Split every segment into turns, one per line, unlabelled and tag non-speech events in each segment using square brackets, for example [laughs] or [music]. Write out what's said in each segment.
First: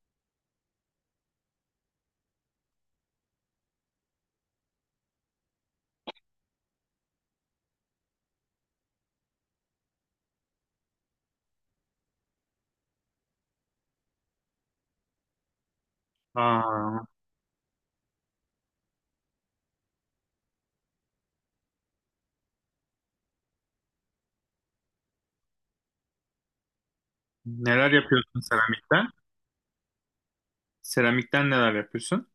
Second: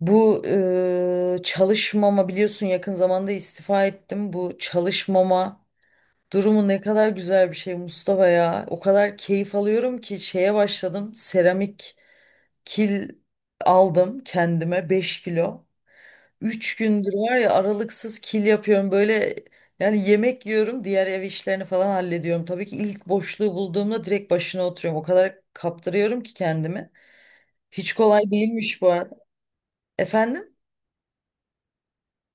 Bu çalışmama biliyorsun yakın zamanda istifa ettim. Bu çalışmama durumu ne kadar güzel bir şey Mustafa ya. O kadar keyif alıyorum ki şeye başladım. Seramik kil aldım kendime 5 kilo. üç
Aa,
gündür var ya aralıksız kil yapıyorum böyle yani yemek yiyorum, diğer ev işlerini falan hallediyorum. Tabii ki ilk boşluğu bulduğumda direkt başına oturuyorum. O kadar kaptırıyorum ki kendimi.
neler
Hiç kolay
yapıyorsun
değilmiş bu
seramikten?
arada. Efendim?
Seramikten neler yapıyorsun?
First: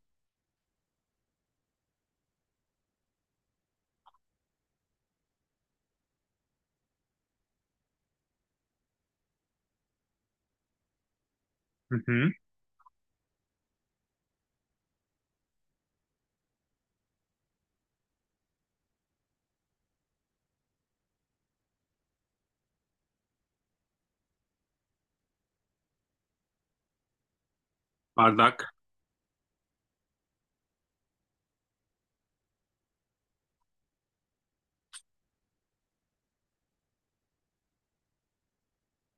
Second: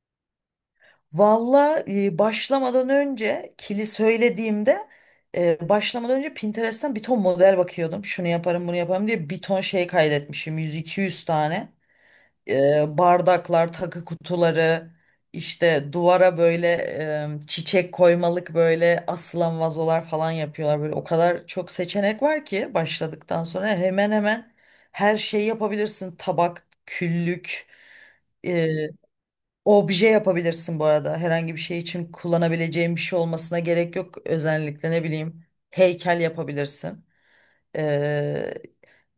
Valla başlamadan önce kili söylediğimde başlamadan önce Pinterest'ten bir ton model bakıyordum. Şunu yaparım bunu yaparım diye bir ton şey kaydetmişim. 100-200 tane.
Hı hı.
Bardaklar, takı kutuları, işte duvara böyle çiçek koymalık böyle asılan vazolar falan yapıyorlar. Böyle o kadar çok seçenek var ki başladıktan sonra hemen hemen her şeyi yapabilirsin. Tabak, küllük. e,
Bardak.
Obje yapabilirsin bu arada. Herhangi bir şey için kullanabileceğin bir şey olmasına gerek yok. Özellikle ne bileyim heykel yapabilirsin. Ee,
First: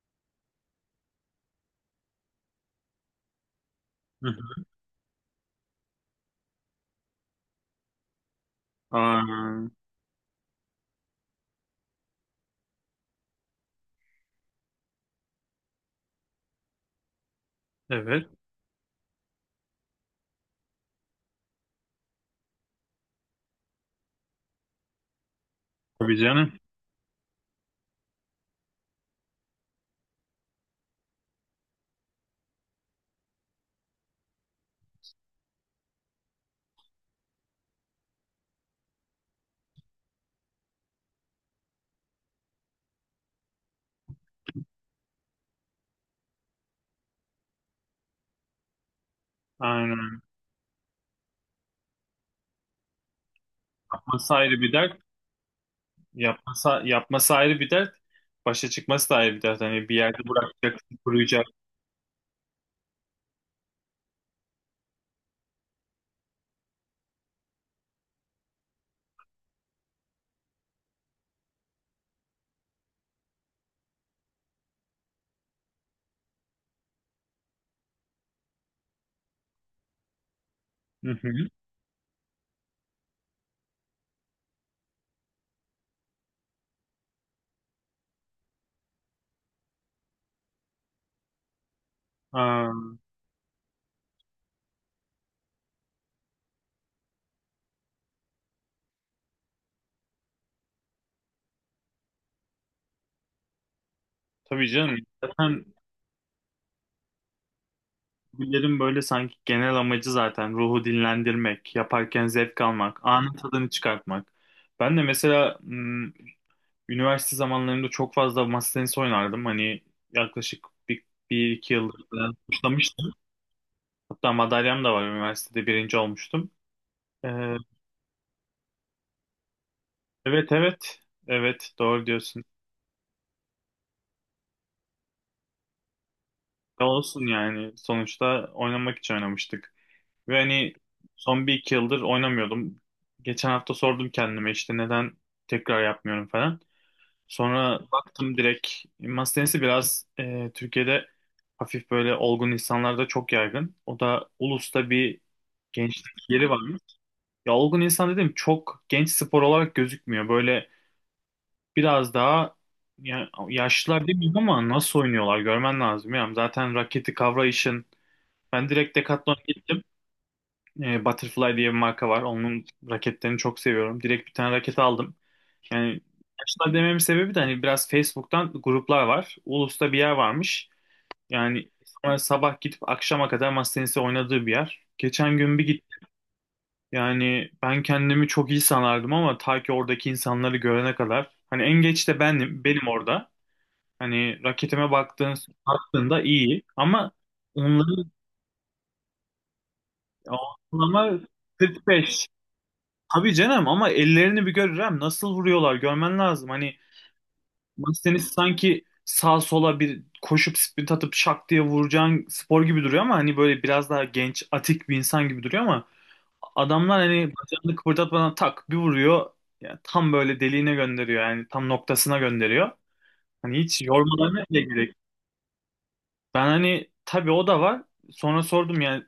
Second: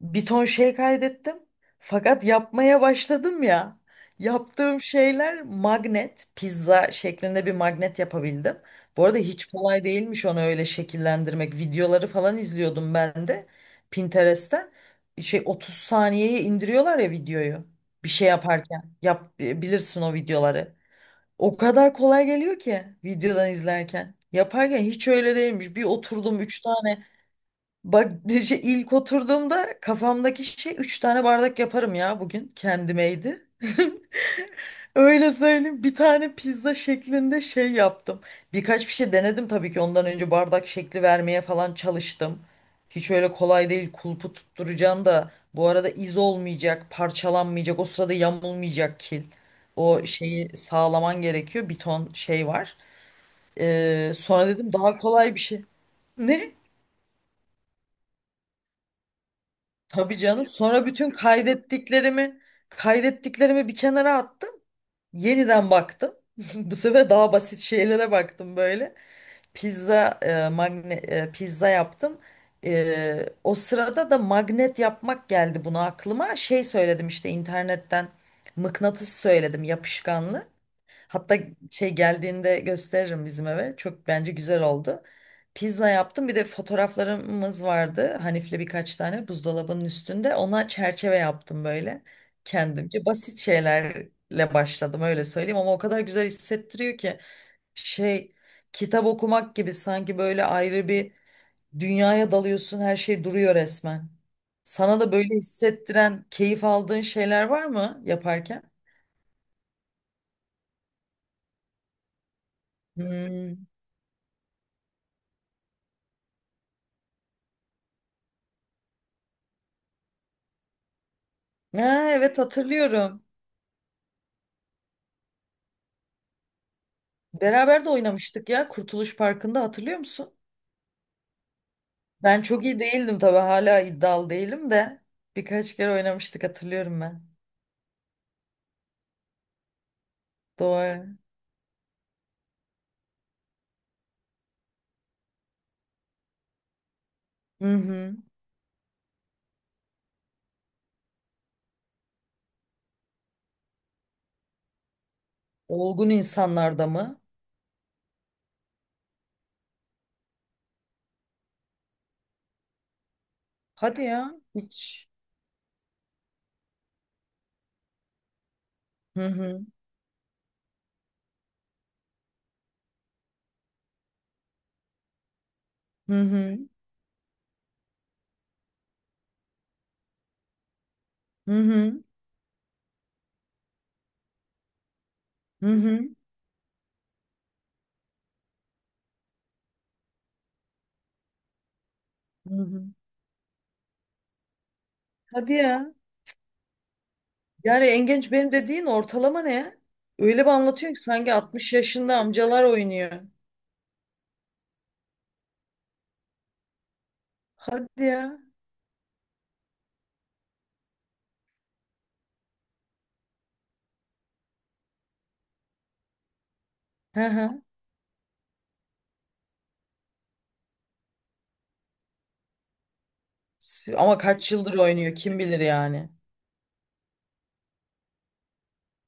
Bir ton şey kaydettim. Fakat yapmaya başladım ya.
Hı hı.
Yaptığım şeyler magnet, pizza şeklinde bir magnet yapabildim. Bu arada hiç
Aa,
kolay değilmiş onu öyle şekillendirmek. Videoları falan izliyordum ben de Pinterest'ten. Şey 30 saniyeye indiriyorlar ya videoyu. Bir şey
evet.
yaparken yap bilirsin o videoları. O kadar kolay geliyor ki videodan izlerken. Yaparken hiç öyle değilmiş. Bir
Tabii
oturdum
canım.
3 tane. Bak [laughs] işte ilk oturduğumda kafamdaki şey 3 tane bardak yaparım ya bugün. Kendimeydi. [laughs] Öyle söyleyeyim. Bir tane pizza şeklinde şey yaptım. Birkaç bir şey denedim tabii ki. Ondan önce bardak şekli vermeye falan çalıştım. Hiç öyle kolay değil. Kulpu tutturacaksın da bu arada iz olmayacak, parçalanmayacak, o sırada yamulmayacak kil. O
Aynen.
şeyi sağlaman gerekiyor. Bir ton şey var.
Yapması
Sonra
ayrı
dedim
bir
daha
dert.
kolay bir şey. Ne?
Yapması, yapması ayrı bir dert. Başa çıkması da ayrı bir dert. Hani bir yerde
Tabii canım. Sonra
bırakacaksın,
bütün
kuruyacak.
kaydettiklerimi bir kenara attım. Yeniden baktım. [laughs] Bu sefer daha basit şeylere baktım böyle. Pizza yaptım. O sırada da magnet yapmak geldi buna aklıma. Şey söyledim işte internetten mıknatıs söyledim yapışkanlı.
Hı
Hatta
hı.
şey geldiğinde gösteririm bizim eve. Çok bence güzel oldu. Pizza yaptım. Bir de fotoğraflarımız vardı. Hanif'le birkaç tane buzdolabının üstünde. Ona çerçeve yaptım böyle
Aa,
kendimce. Basit şeylerle başladım öyle söyleyeyim, ama o kadar güzel hissettiriyor ki şey, kitap okumak gibi sanki, böyle ayrı bir dünyaya dalıyorsun, her şey duruyor resmen.
tabii canım.
Sana da böyle
Zaten
hissettiren, keyif aldığın şeyler var mı yaparken?
bunların böyle sanki genel amacı zaten ruhu dinlendirmek, yaparken zevk almak, anın
Hmm.
tadını çıkartmak. Ben de mesela üniversite zamanlarımda çok fazla masa tenisi oynardım. Hani yaklaşık bir iki yıldır
Ha,
falan
evet,
başlamıştım.
hatırlıyorum.
Hatta madalyam da var. Üniversitede birinci olmuştum. Ee,
Beraber de oynamıştık ya Kurtuluş Parkı'nda, hatırlıyor musun?
evet evet. Evet doğru
Ben
diyorsun.
çok iyi değildim tabii, hala iddialı değilim de birkaç kere oynamıştık,
Ne
hatırlıyorum ben.
olsun yani. Sonuçta oynamak için oynamıştık. Ve hani
Doğru.
son bir iki yıldır oynamıyordum. Geçen hafta sordum kendime işte neden tekrar yapmıyorum falan.
Hı
Sonra
hı.
baktım direkt masa tenisi biraz Türkiye'de hafif böyle olgun insanlarda çok yaygın. O da Ulus'ta bir
Olgun
gençlik yeri varmış.
insanlarda mı?
Ya olgun insan dedim çok genç spor olarak gözükmüyor. Böyle biraz daha ya,
Hadi
yaşlılar
ya,
demiyorum ama nasıl
hiç.
oynuyorlar görmen lazım. Ya. Zaten raketi kavrayışın. Ben direkt
Hı
Decathlon'a
hı.
gittim. Butterfly diye bir marka var. Onun raketlerini çok seviyorum. Direkt bir tane raket aldım. Yani
Hı hı.
yaşlılar dememin sebebi de hani biraz Facebook'tan gruplar var. Ulus'ta bir yer varmış.
Hı
Yani
hı.
sonra sabah gidip akşama kadar masa tenisi oynadığı bir yer. Geçen gün
Hı
bir gittim.
hı.
Yani ben kendimi çok iyi sanardım ama ta ki oradaki insanları görene kadar. Hani en geç de
Hı
benim,
hı.
benim orada. Hani raketime
Hadi ya.
baktığında iyi ama
Yani en
onların
genç benim dediğin ortalama ne ya? Öyle bir anlatıyorsun ki
ortalama
sanki 60 yaşında
45.
amcalar oynuyor.
Tabii canım ama ellerini bir görürem nasıl vuruyorlar görmen lazım. Hani
Hadi
Mastenis
ya.
sanki sağ sola bir koşup sprint atıp şak diye vuracağın spor gibi duruyor ama hani böyle biraz daha genç, atik bir insan gibi duruyor ama adamlar
Hı
hani
hı.
bacağını kıpırdatmadan tak bir vuruyor. Yani tam böyle deliğine gönderiyor yani tam noktasına gönderiyor. Hani hiç
Ama
yormalarına
kaç
bile
yıldır
gerek.
oynuyor kim bilir yani.
Ben hani tabii o da var. Sonra sordum yani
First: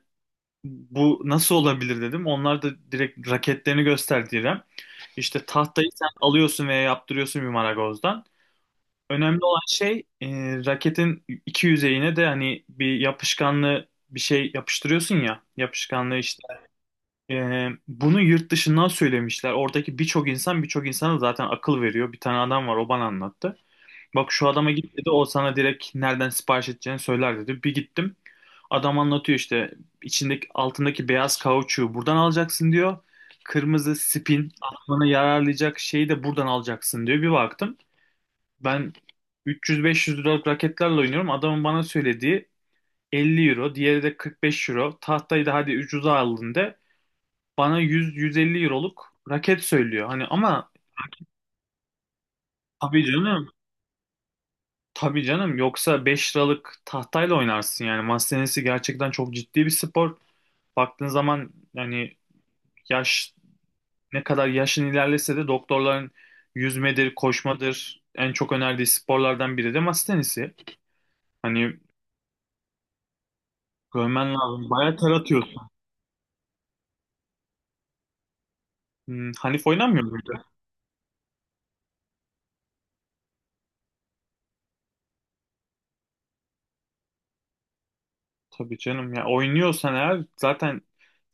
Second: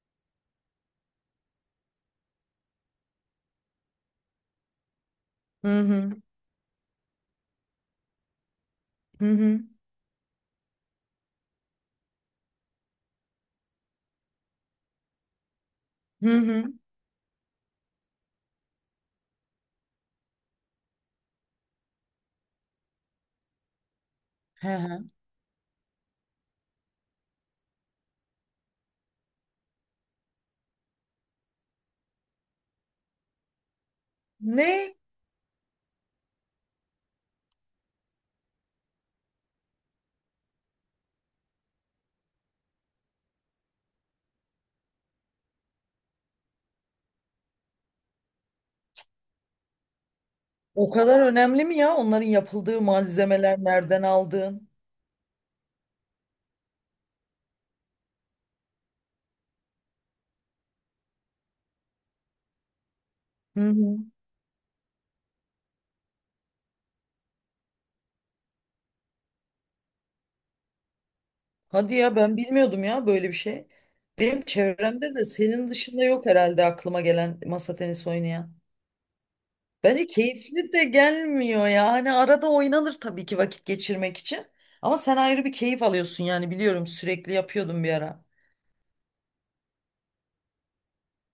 bu nasıl olabilir dedim. Onlar da direkt raketlerini gösterdiler. İşte
Hı
tahtayı sen
hı.
alıyorsun veya yaptırıyorsun bir marangozdan.
Hı
Önemli olan
hı.
şey raketin iki yüzeyine de hani bir yapışkanlı bir şey yapıştırıyorsun ya yapışkanlığı
Hı
işte.
hı.
Bunu yurt dışından söylemişler. Oradaki birçok insan birçok insana zaten akıl veriyor. Bir tane adam var o bana anlattı. Bak şu
Hı
adama git
hı.
dedi o sana direkt nereden sipariş edeceğini söyler dedi. Bir gittim. Adam anlatıyor işte içindeki altındaki beyaz kauçuğu buradan alacaksın diyor. Kırmızı spin
Ne?
aklına yararlayacak şeyi de buradan alacaksın diyor. Bir baktım. Ben 300-500 liralık raketlerle oynuyorum. Adamın bana söylediği 50 euro, diğeri de 45 euro. Tahtayı da hadi ucuza aldın de bana 100-150 euroluk raket söylüyor. Hani ama
O kadar önemli mi ya, onların yapıldığı
tabii canım,
malzemeler, nereden aldığın?
tabii canım yoksa 5 liralık tahtayla oynarsın yani. Masa tenisi gerçekten çok ciddi bir spor. Baktığın zaman yani yaş
Hı hı.
ne kadar yaşın ilerlese de doktorların yüzmedir, koşmadır en çok önerdiği sporlardan biri de masa tenisi. Hani
Hadi ya, ben bilmiyordum ya böyle bir şey.
görmen
Benim
lazım. Bayağı ter
çevremde de
atıyor.
senin dışında yok herhalde aklıma gelen masa tenisi oynayan.
Hanif oynamıyor
Bence
muydu?
keyifli de gelmiyor ya. Hani arada oynanır tabii ki vakit geçirmek için. Ama sen ayrı bir keyif alıyorsun yani, biliyorum sürekli yapıyordum bir ara.
Tabii canım ya oynuyorsan eğer zaten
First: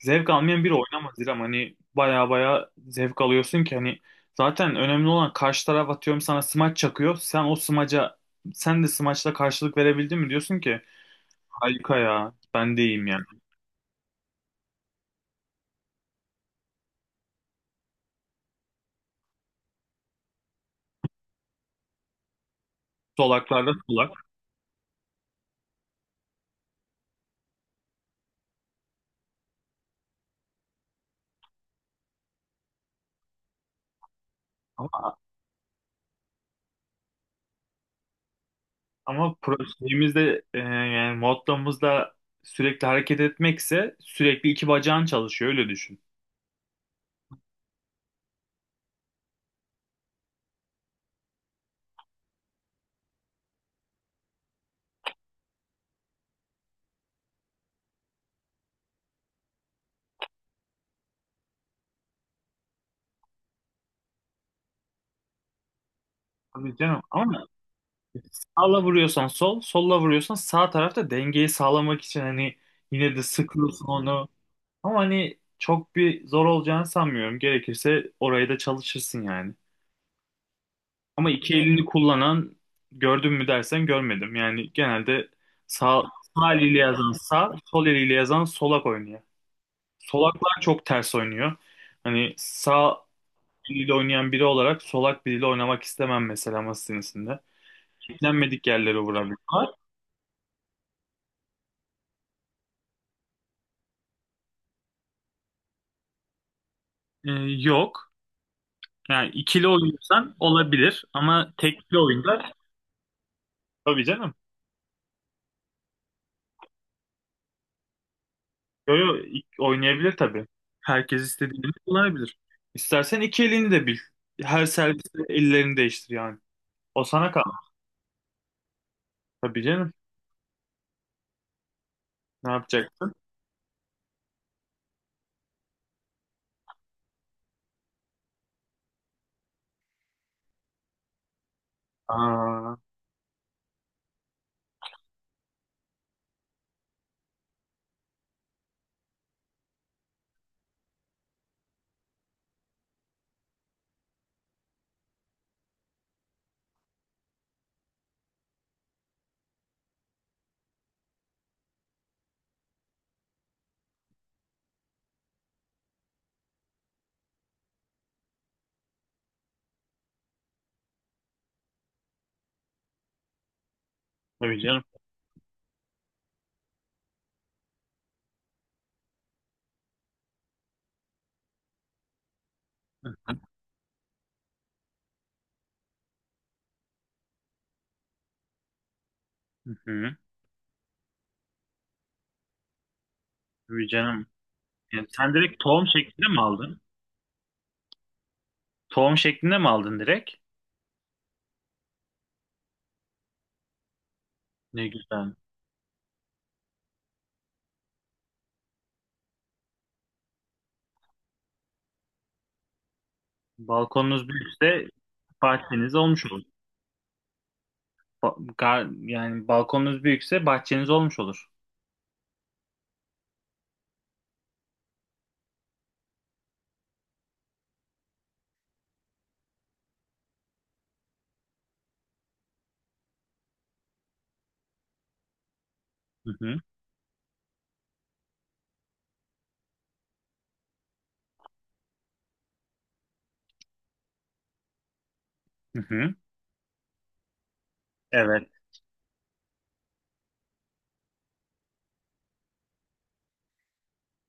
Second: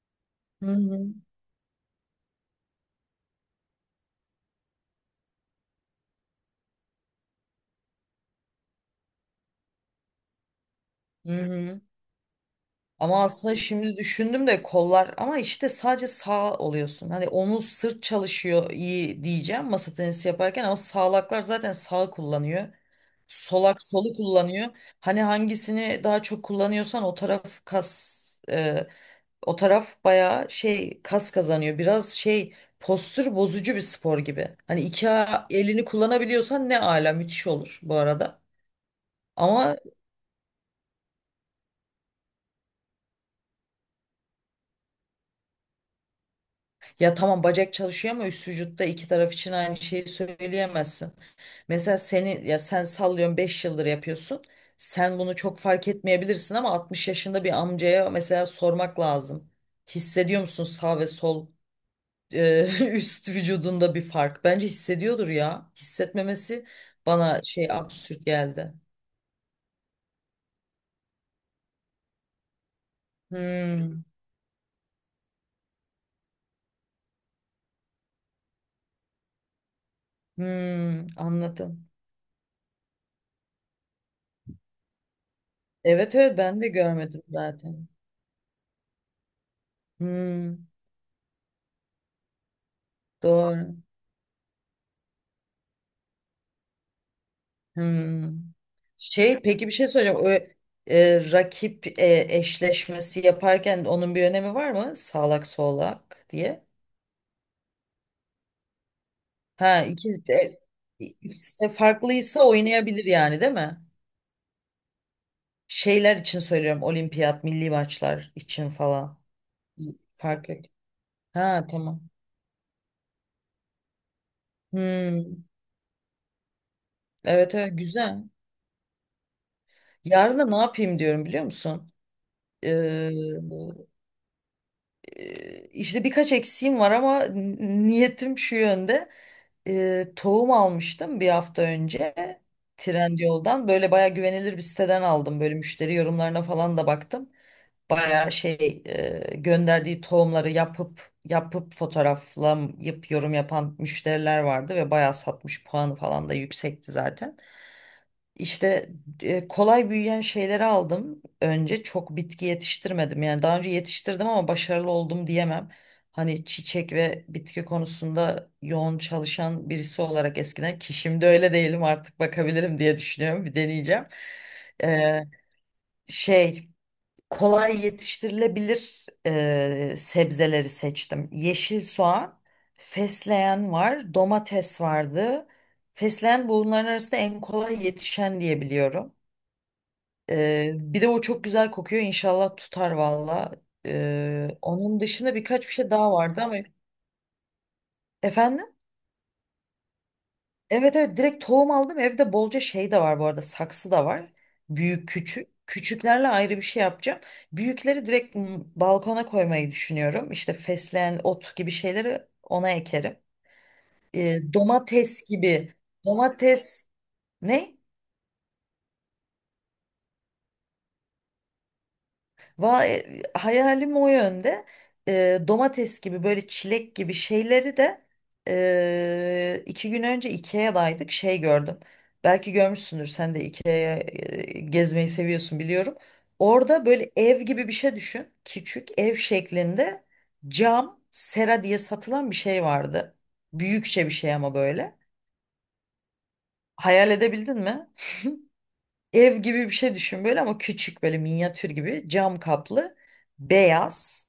zevk almayan
Hı
biri
hı.
oynamaz İrem. Hani baya baya zevk alıyorsun ki hani zaten önemli olan karşı taraf atıyorum sana smaç çakıyor. Sen o smaca sen de smaçla karşılık verebildin mi diyorsun ki
Hı hı.
harika ya ben de iyiyim yani.
Ama aslında şimdi düşündüm de kollar, ama işte sadece sağ oluyorsun. Hani omuz sırt çalışıyor iyi diyeceğim masa tenisi yaparken, ama sağlaklar zaten sağ kullanıyor.
Solaklarda
Solak
solak
solu kullanıyor. Hani hangisini daha çok kullanıyorsan o taraf kas, e, o taraf bayağı şey kas kazanıyor. Biraz şey, postür bozucu bir spor gibi. Hani
ama,
iki elini kullanabiliyorsan ne ala, müthiş olur bu arada.
ama
Ama,
şeyimizde yani modlamızda sürekli hareket etmekse sürekli iki bacağın çalışıyor öyle düşün.
ya tamam bacak çalışıyor, ama üst vücutta iki taraf için aynı şeyi söyleyemezsin. Mesela seni, ya sen sallıyorsun, 5 yıldır yapıyorsun. Sen bunu çok fark etmeyebilirsin, ama 60 yaşında bir amcaya mesela sormak lazım. Hissediyor musun sağ ve sol e, [laughs] üst vücudunda bir fark. Bence hissediyordur ya. Hissetmemesi
Tabii canım
bana
ama
şey, absürt geldi.
sağla vuruyorsan sol, solla vuruyorsan sağ tarafta dengeyi sağlamak için hani yine de sıkıyorsun
Hmm,
onu. Ama hani çok bir zor olacağını sanmıyorum. Gerekirse orayı da çalışırsın yani.
hmm,
Ama iki elini
anladım.
kullanan gördüm mü dersen görmedim. Yani genelde sağ,
Evet, evet,
sağ
ben de
eliyle yazan
görmedim
sağ, sol
zaten.
eliyle yazan solak oynuyor. Solaklar
Hmm,
çok ters oynuyor. Hani sağ
doğru.
eliyle oynayan biri olarak solak biriyle oynamak istemem mesela masa tenisinde.
Hmm.
Beklenmedik yerlere
Şey, peki
vurabiliyorlar.
bir şey soracağım. O, rakip eşleşmesi yaparken onun bir önemi var mı? Sağlak solak diye.
Ee, yok. Yani ikili
Ha,
oynuyorsan olabilir ama
ikisi de
tekli
farklıysa
oyunda
oynayabilir yani, değil mi?
tabii canım.
Şeyler için söylüyorum. Olimpiyat, milli maçlar için
Yo, yo,
falan.
oynayabilir tabii.
Fark yok.
Herkes
Ha,
istediğini
tamam.
kullanabilir. İstersen iki elini de bil. Her serviste
Hmm.
ellerini değiştir yani. O sana kal.
Evet, evet, güzel.
Tabii canım.
Yarın da ne yapayım diyorum, biliyor musun?
Ne yapacak?
Ee, e, işte birkaç eksiğim var, ama niyetim şu yönde. Tohum almıştım bir hafta önce
Aa,
Trendyol'dan. Böyle baya güvenilir bir siteden aldım. Böyle müşteri yorumlarına falan da baktım. Bayağı şey, gönderdiği tohumları yapıp yapıp fotoğraflayıp yorum yapan müşteriler vardı ve bayağı satmış, puanı falan da yüksekti zaten. İşte kolay büyüyen şeyleri aldım. Önce çok bitki yetiştirmedim. Yani daha önce yetiştirdim ama başarılı oldum diyemem. Hani çiçek ve bitki konusunda yoğun çalışan birisi olarak eskiden, ki şimdi öyle değilim, artık bakabilirim diye düşünüyorum. Bir deneyeceğim.
tabii canım.
Ee, Şey, kolay yetiştirilebilir sebzeleri seçtim. Yeşil soğan,
Hı hı.
fesleğen var, domates vardı. Fesleğen bunların arasında en kolay yetişen diye biliyorum.
Hı hı.
Bir de o çok güzel kokuyor. İnşallah tutar valla.
Tabii canım.
Onun
Yani sen
dışında
direkt
birkaç bir
tohum
şey daha
şeklinde mi
vardı ama,
aldın?
efendim?
Tohum şeklinde mi aldın direkt?
Evet, evet, direkt tohum aldım. Evde bolca şey de var bu arada. Saksı da var.
Ne
Büyük
güzel.
küçük. Küçüklerle ayrı bir şey yapacağım. Büyükleri direkt balkona koymayı düşünüyorum. İşte fesleğen, ot gibi şeyleri ona ekerim.
Balkonunuz büyükse
Domates gibi.
bahçeniz olmuş olur.
Domates, ne?
Yani balkonunuz büyükse bahçeniz olmuş olur.
Vay, hayalim o yönde. Domates gibi, böyle çilek gibi şeyleri de 2 gün önce IKEA'daydık, şey gördüm. Belki görmüşsündür sen de, IKEA'ya gezmeyi seviyorsun biliyorum.
Hı hı.
Orada böyle ev gibi bir şey düşün. Küçük ev şeklinde cam sera diye satılan bir şey vardı. Büyükçe bir şey ama, böyle.
Hı hı.
Hayal edebildin mi?
Evet.
Ev gibi bir şey düşün, böyle ama küçük, böyle minyatür gibi, cam kaplı, beyaz.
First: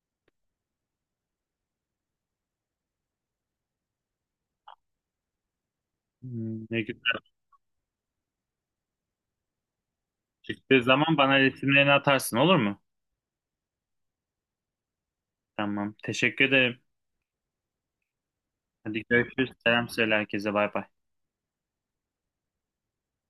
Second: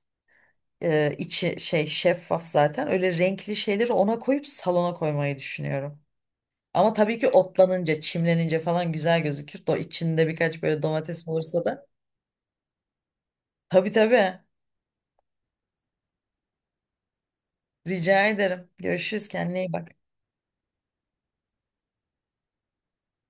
İçi şey, şeffaf zaten. Öyle renkli şeyleri ona koyup salona koymayı düşünüyorum.
Ne
Ama tabii
güzel.
ki otlanınca, çimlenince falan güzel gözükür. Da içinde birkaç böyle
Çıktığı zaman
domates
bana
olursa da.
resimlerini atarsın olur mu?
Tabii, tabii.
Tamam. Teşekkür ederim.
Rica ederim.
Hadi
Görüşürüz.
görüşürüz.
Kendine iyi
Selam
bak.
söyle herkese. Bay bay.